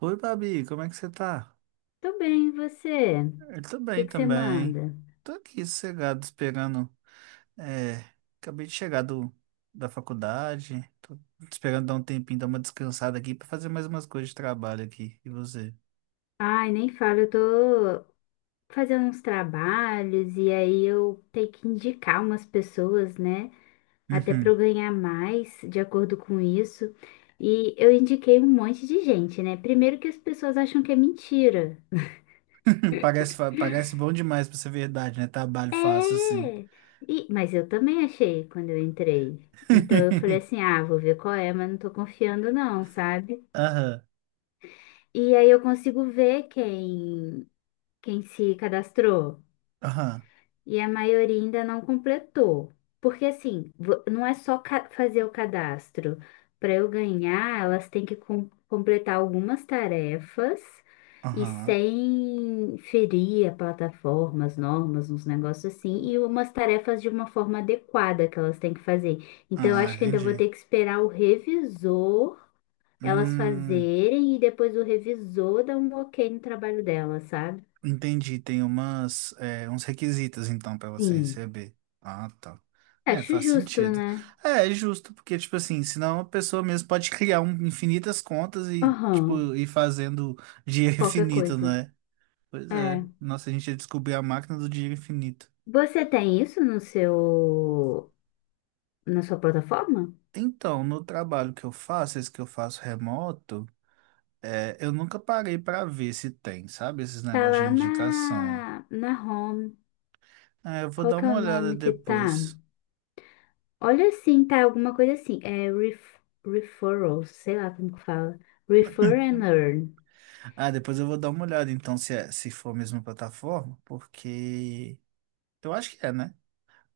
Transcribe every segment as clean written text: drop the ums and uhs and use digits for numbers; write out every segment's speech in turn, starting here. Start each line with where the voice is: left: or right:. right: Oi, Babi, como é que você tá?
left: Tô bem, e você? O
right: Eu tô
left: que
right: bem
left: que você
right: também.
left: manda?
right: Tô aqui sossegado, esperando. É, acabei de chegar da faculdade. Tô esperando dar um tempinho, dar uma descansada aqui pra fazer mais umas coisas de trabalho aqui. E você?
left: Ai, nem falo, eu tô fazendo uns trabalhos e aí eu tenho que indicar umas pessoas, né? Até para eu
right: Uhum.
left: ganhar mais de acordo com isso. E eu indiquei um monte de gente, né? Primeiro que as pessoas acham que é mentira.
right: Parece, parece bom demais pra ser verdade, né? Trabalho fácil assim.
left: É! E, mas eu também achei quando eu entrei. Então eu falei assim: ah, vou ver qual é, mas não tô confiando, não, sabe?
right: Aham,
left: E aí eu consigo ver quem. Quem se cadastrou
right: aham,
left: e a maioria ainda não completou. Porque assim, não é só fazer o cadastro. Para eu ganhar, elas têm que completar algumas tarefas e
right: aham.
left: sem ferir a plataforma, as normas, uns negócios assim, e umas tarefas de uma forma adequada que elas têm que fazer. Então, eu
right: Ah,
left: acho que ainda vou
right: entendi.
left: ter que esperar o revisor elas
right: Hum.
left: fazerem e depois o revisor dar um ok no trabalho delas, sabe?
right: Entendi, tem umas, uns requisitos então pra você
left: Sim.
right: receber. Ah, tá. É,
left: Acho
right: faz
left: justo,
right: sentido.
left: né?
right: É justo, porque, tipo assim, senão a pessoa mesmo pode criar infinitas contas e,
left: Aham,
right: tipo, ir fazendo dinheiro
left: qualquer
right: infinito,
left: coisa.
right: né? Pois
left: É.
right: é. Nossa, a gente ia descobrir a máquina do dinheiro infinito.
left: Você tem isso no seu, na sua plataforma?
right: Então, no trabalho que eu faço, esse que eu faço remoto, eu nunca parei pra ver se tem, sabe? Esses
left: Tá
right: negócios de
left: lá
right: indicação.
left: na, na home.
right: É, eu vou
left: Qual
right: dar
left: que é
right: uma
left: o
right: olhada
left: nome que tá?
right: depois.
left: Olha assim, tá alguma coisa assim. É referrals, sei lá como que fala. Refer and earn.
right: Ah, depois eu vou dar uma olhada então se, se for a mesma plataforma, porque eu acho que é, né?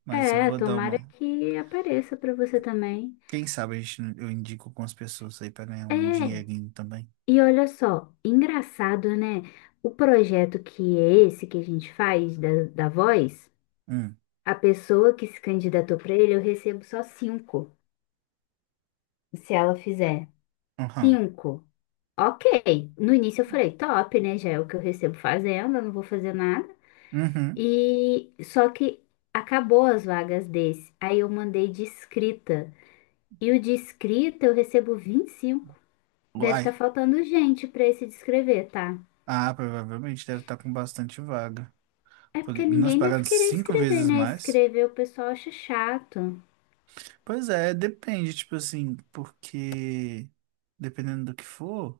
right: Mas eu
left: É,
right: vou dar uma.
left: tomara que apareça pra você também.
right: Quem sabe a gente, eu indico algumas pessoas aí pra ganhar
left: É.
right: um dinheirinho também.
left: E olha só, engraçado, né? O projeto que é esse que a gente faz da, da voz.
right: Hum,
left: A pessoa que se candidatou para ele, eu recebo só cinco. Se ela fizer
right: aham,
left: cinco, ok. No início eu falei, top, né? Já é o que eu recebo fazendo, eu não vou fazer nada.
right: uhum.
left: E só que acabou as vagas desse. Aí eu mandei de escrita. E o de escrita eu recebo 25. Deve estar
right: Uai.
left: faltando gente para esse de escrever, tá?
right: Ah, provavelmente deve estar com bastante vaga.
left: É
right: Porque
left: porque
right: nós
left: ninguém deve
right: pagamos
left: querer
right: cinco
left: escrever,
right: vezes
left: né?
right: mais.
left: Escrever o pessoal acha chato.
right: Pois é, depende, tipo assim, porque dependendo do que for,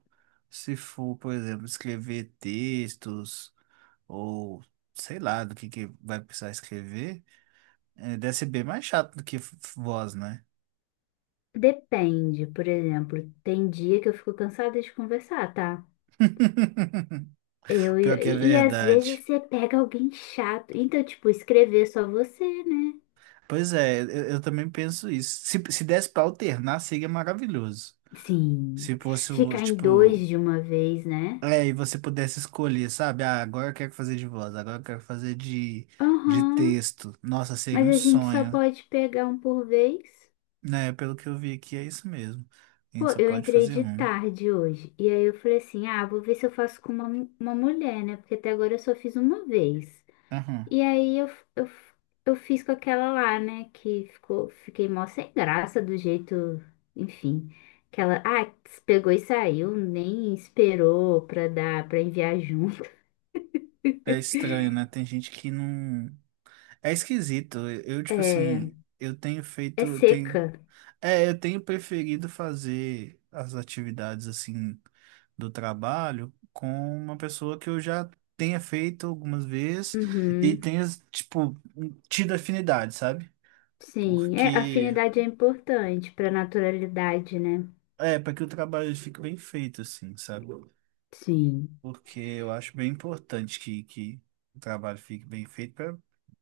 right: se for, por exemplo, escrever textos, ou sei lá do que vai precisar escrever, é, deve ser bem mais chato do que voz, né?
left: Depende, por exemplo, tem dia que eu fico cansada de conversar, tá?
right: Pior que é
left: E às vezes
right: verdade.
left: você pega alguém chato. Então, tipo, escrever só você, né?
right: Pois é, eu também penso isso. Se desse pra alternar, seria maravilhoso.
left: Sim.
right: Se fosse, o,
left: Ficar em dois
right: tipo,
left: de uma vez, né?
right: é, e você pudesse escolher, sabe? Ah, agora eu quero fazer de voz, agora eu quero fazer de
left: Aham.
right: texto. Nossa, seria
left: Mas
right: um
left: a gente só
right: sonho.
left: pode pegar um por vez.
right: Né, pelo que eu vi aqui, é isso mesmo. A
left: Pô,
right: gente só
left: eu
right: pode
left: entrei
right: fazer
left: de
right: um.
left: tarde hoje. E aí eu falei assim: ah, vou ver se eu faço com uma mulher, né? Porque até agora eu só fiz uma vez.
right: Aham.
left: E aí eu, eu fiz com aquela lá, né? Que ficou, fiquei mó sem graça do jeito, enfim. Que ela, pegou e saiu, nem esperou pra dar, pra enviar junto.
right: É estranho, né? Tem gente que não. É esquisito. Eu, tipo
left: É,
right: assim, eu tenho
left: é
right: feito.
left: seca.
right: É, eu tenho preferido fazer as atividades assim do trabalho com uma pessoa que eu já tenha feito algumas vezes e
left: Uhum,
right: tenha, tipo, tido afinidade, sabe?
left: sim,
right: Porque.
left: afinidade é importante pra naturalidade, né?
right: É, para que o trabalho fique bem feito, assim, sabe?
left: Sim.
right: Porque eu acho bem importante que o trabalho fique bem feito para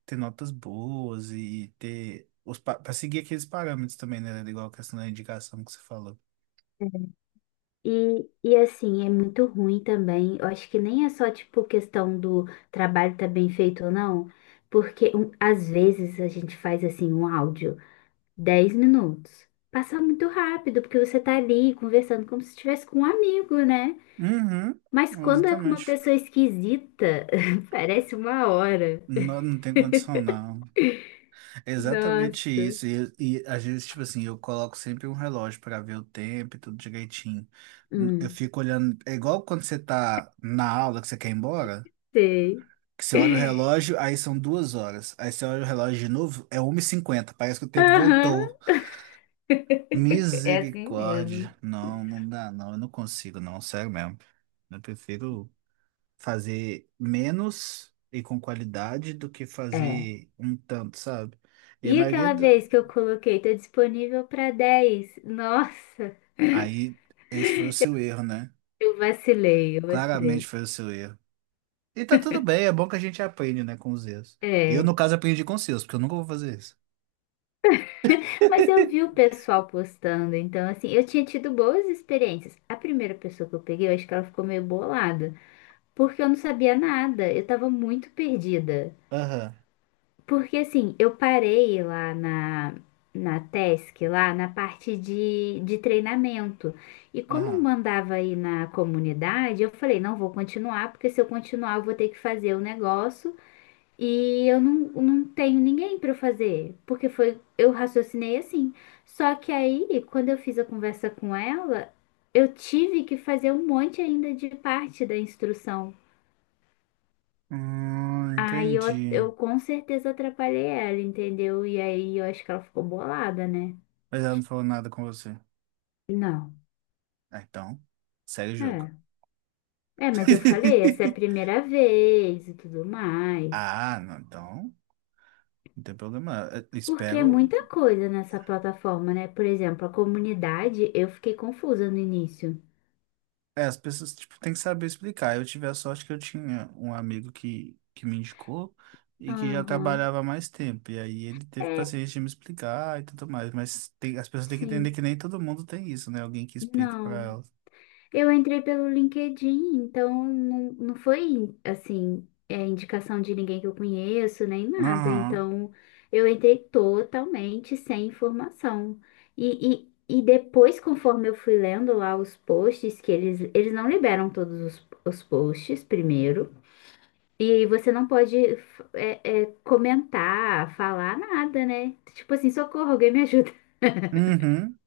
right: ter notas boas e ter os para seguir aqueles parâmetros também, né? Igual a questão da indicação que você falou.
left: E assim, é muito ruim também. Eu acho que nem é só, tipo, questão do trabalho tá bem feito ou não, porque às vezes a gente faz, assim, um áudio, 10 minutos. Passa muito rápido, porque você tá ali conversando como se estivesse com um amigo, né?
right: Uhum,
left: Mas quando é com uma
right: exatamente.
left: pessoa esquisita, parece uma hora.
right: Não, não tem condição, não. É exatamente
left: Nossa.
right: isso. E às vezes, tipo assim, eu coloco sempre um relógio para ver o tempo e tudo direitinho. Eu
left: Hum,
right: fico olhando. É igual quando você tá na aula que você quer ir embora.
left: Sei.
right: Que você olha o relógio, aí são duas horas. Aí você olha o relógio de novo, é 1 e cinquenta. Parece que o tempo
left: Aham.
right: voltou.
left: É assim mesmo.
right: Misericórdia. Não, não dá, não. Eu não consigo, não. Sério mesmo. Eu prefiro fazer menos e com qualidade do que
left: É.
right: fazer um tanto, sabe? E a
left: E
right: maioria.
left: aquela
right: do-
left: vez que eu coloquei, tá disponível para 10. Nossa,
right: Aí, esse foi o seu erro, né?
left: eu vacilei, eu
right: Claramente
left: vacilei.
right: foi o seu erro. E tá tudo bem, é bom que a gente aprende, né, com os erros. Eu,
left: É,
right: no caso, aprendi com os seus, porque eu nunca vou fazer isso.
left: mas eu vi o pessoal postando, então assim, eu tinha tido boas experiências. A primeira pessoa que eu peguei, eu acho que ela ficou meio bolada, porque eu não sabia nada, eu tava muito perdida.
right: Aham,
left: Porque assim, eu parei lá na, na TESC, lá na parte de treinamento. E como
right: aham.
left: mandava aí na comunidade, eu falei, não vou continuar, porque se eu continuar, eu vou ter que fazer o negócio e eu não, não tenho ninguém para fazer. Porque foi, eu raciocinei assim. Só que aí, quando eu fiz a conversa com ela, eu tive que fazer um monte ainda de parte da instrução. Aí eu,
right: Entendi.
left: eu com certeza atrapalhei ela, entendeu? E aí eu acho que ela ficou bolada, né?
right: Mas ela não falou nada com você.
left: Não.
right: Ah, então, segue o jogo.
left: É. É, mas eu falei, essa é a primeira vez e tudo mais.
right: Ah, não, então, não tem problema. Eu
left: Porque é
right: espero.
left: muita coisa nessa plataforma, né? Por exemplo, a comunidade, eu fiquei confusa no início.
right: É, as pessoas, tipo, têm que saber explicar. Eu tive a sorte que eu tinha um amigo que me indicou e que já
left: Aham.
right: trabalhava há mais tempo. E aí ele teve
left: É,
right: paciência de me explicar e tudo mais. Mas tem, as pessoas têm que entender
left: sim.
right: que nem todo mundo tem isso, né? Alguém que explique pra
left: Não.
right: elas.
left: Eu entrei pelo LinkedIn, então não, não foi assim, indicação de ninguém que eu conheço, nem nada.
right: Aham.
left: Então eu entrei totalmente sem informação. E, e depois, conforme eu fui lendo lá os posts, que eles não liberam todos os posts primeiro. E você não pode comentar, falar nada, né? Tipo assim, socorro, alguém me ajuda.
right: Uhum.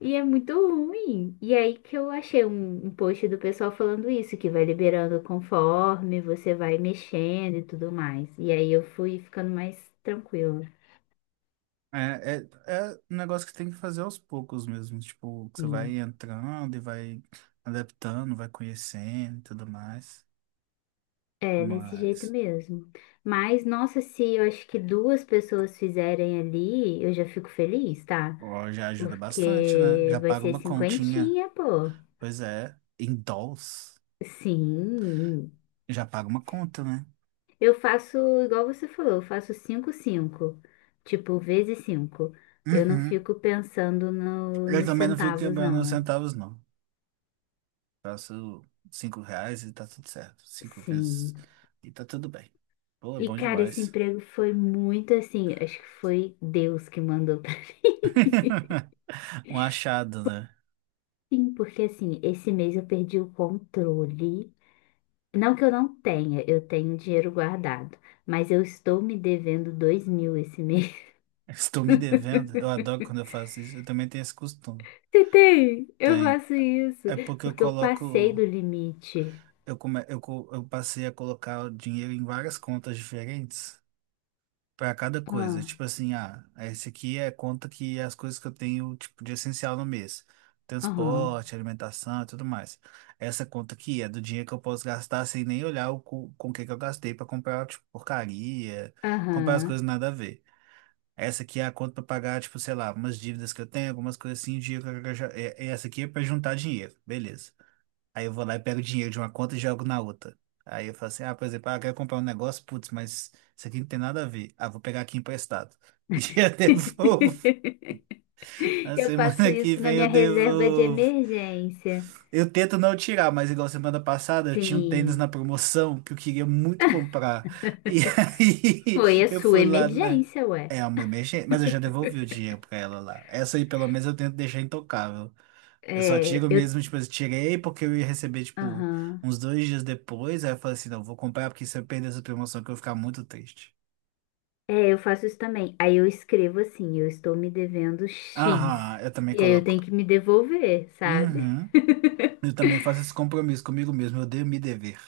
left: E é muito ruim. E aí que eu achei um post do pessoal falando isso, que vai liberando conforme você vai mexendo e tudo mais. E aí eu fui ficando mais tranquila.
right: É um negócio que tem que fazer aos poucos mesmo. Tipo, que você
left: Sim.
right: vai entrando e vai adaptando, vai conhecendo e tudo mais.
left: É, desse jeito
right: Mas,
left: mesmo. Mas, nossa, se eu acho que duas pessoas fizerem ali, eu já fico feliz, tá?
right: ó, já ajuda bastante, né?
left: Porque
right: Já
left: vai
right: paga
left: ser
right: uma continha.
left: cinquentinha, pô.
right: Pois é, em dólares.
left: Sim,
right: Já paga uma conta, né?
left: eu faço igual você falou, eu faço 5 5, tipo, vezes 5. Eu não
right: Uhum.
left: fico pensando
right: Eu
left: nos
right: também não fico
left: centavos,
right: quebrando os
left: não.
right: centavos, não. Faço cinco reais e tá tudo certo. Cinco vezes
left: Sim.
right: e tá tudo bem. Pô, é
left: E,
right: bom
left: cara, esse
right: demais.
left: emprego foi muito assim, acho que foi Deus que mandou pra
right: Um achado, né?
left: mim, porque assim, esse mês eu perdi o controle. Não que eu não tenha, eu tenho dinheiro guardado, mas eu estou me devendo 2.000 esse mês.
right: Estou me devendo. Eu adoro quando eu faço isso. Eu também tenho esse costume.
left: Você tem? Eu
right: Tem.
left: faço isso,
right: É porque eu
left: porque eu passei
right: coloco.
left: do limite.
right: Eu, come, eu, co- eu passei a colocar o dinheiro em várias contas diferentes para cada coisa.
left: Ah,
right: Tipo assim, ah, esse aqui é conta que é as coisas que eu tenho, tipo, de essencial no mês.
left: aham.
right: Transporte, alimentação e tudo mais. Essa conta aqui é do dinheiro que eu posso gastar sem nem olhar com o que que eu gastei para comprar, tipo, porcaria, comprar as coisas
left: Aham.
right: nada a ver. Essa aqui é a conta para pagar, tipo, sei lá, umas dívidas que eu tenho, algumas coisas assim, dinheiro que eu já... é Essa aqui é para juntar dinheiro, beleza. Aí eu vou lá e pego dinheiro de uma conta e jogo na outra. Aí eu falo assim, ah, por exemplo, ah, eu quero comprar um negócio, putz, mas isso aqui não tem nada a ver. Ah, vou pegar aqui emprestado. E eu devolvo. Na
left: Eu faço
right: semana que
left: isso na
right: vem eu
left: minha reserva de
right: devolvo.
left: emergência.
right: Eu tento não tirar, mas igual semana passada eu tinha um tênis na
left: Sim,
right: promoção que eu queria muito comprar. E aí
left: foi a
right: eu
left: sua
right: fui lá na.
left: emergência, ué.
right: É uma emergência, mas eu já devolvi o dinheiro pra ela lá. Essa aí pelo menos eu tento deixar intocável. Eu só
left: É,
right: tiro
left: eu,
right: mesmo, tipo, eu tirei porque eu ia receber, tipo,
left: aham.
right: uns dois dias depois. Aí eu falei assim: não, vou comprar porque se eu perder essa promoção que eu vou ficar muito triste.
left: É, eu faço isso também. Aí eu escrevo assim, eu estou me devendo X.
right: Aham, eu também
left: E aí eu tenho
right: coloco.
left: que me devolver, sabe?
right: Uhum. Eu também faço esse compromisso comigo mesmo. Eu odeio me dever.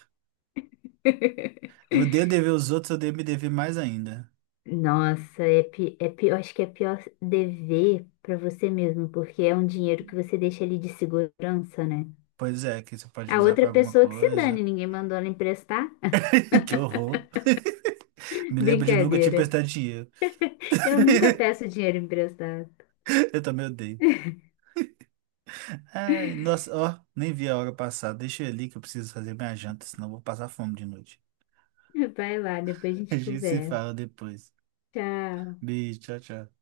right: Eu odeio dever os outros, eu odeio me dever mais ainda.
left: Nossa, é pior, acho que é pior dever pra você mesmo, porque é um dinheiro que você deixa ali de segurança, né?
right: Pois é, que você pode
left: A
right: usar
left: outra
right: pra alguma
left: pessoa que se dane,
right: coisa.
left: ninguém mandou ela emprestar.
right: Que horror. Me lembro de nunca te
left: Brincadeira.
right: emprestar dinheiro.
left: Eu nunca peço dinheiro emprestado.
right: Eu também odeio. Ai, nossa, ó, nem vi a hora passar. Deixa eu ir ali que eu preciso fazer minha janta, senão eu vou passar fome de noite.
left: Vai lá, depois a
right: A
left: gente
right: gente se
left: conversa.
right: fala depois.
left: Tchau.
right: Beijo, tchau, tchau.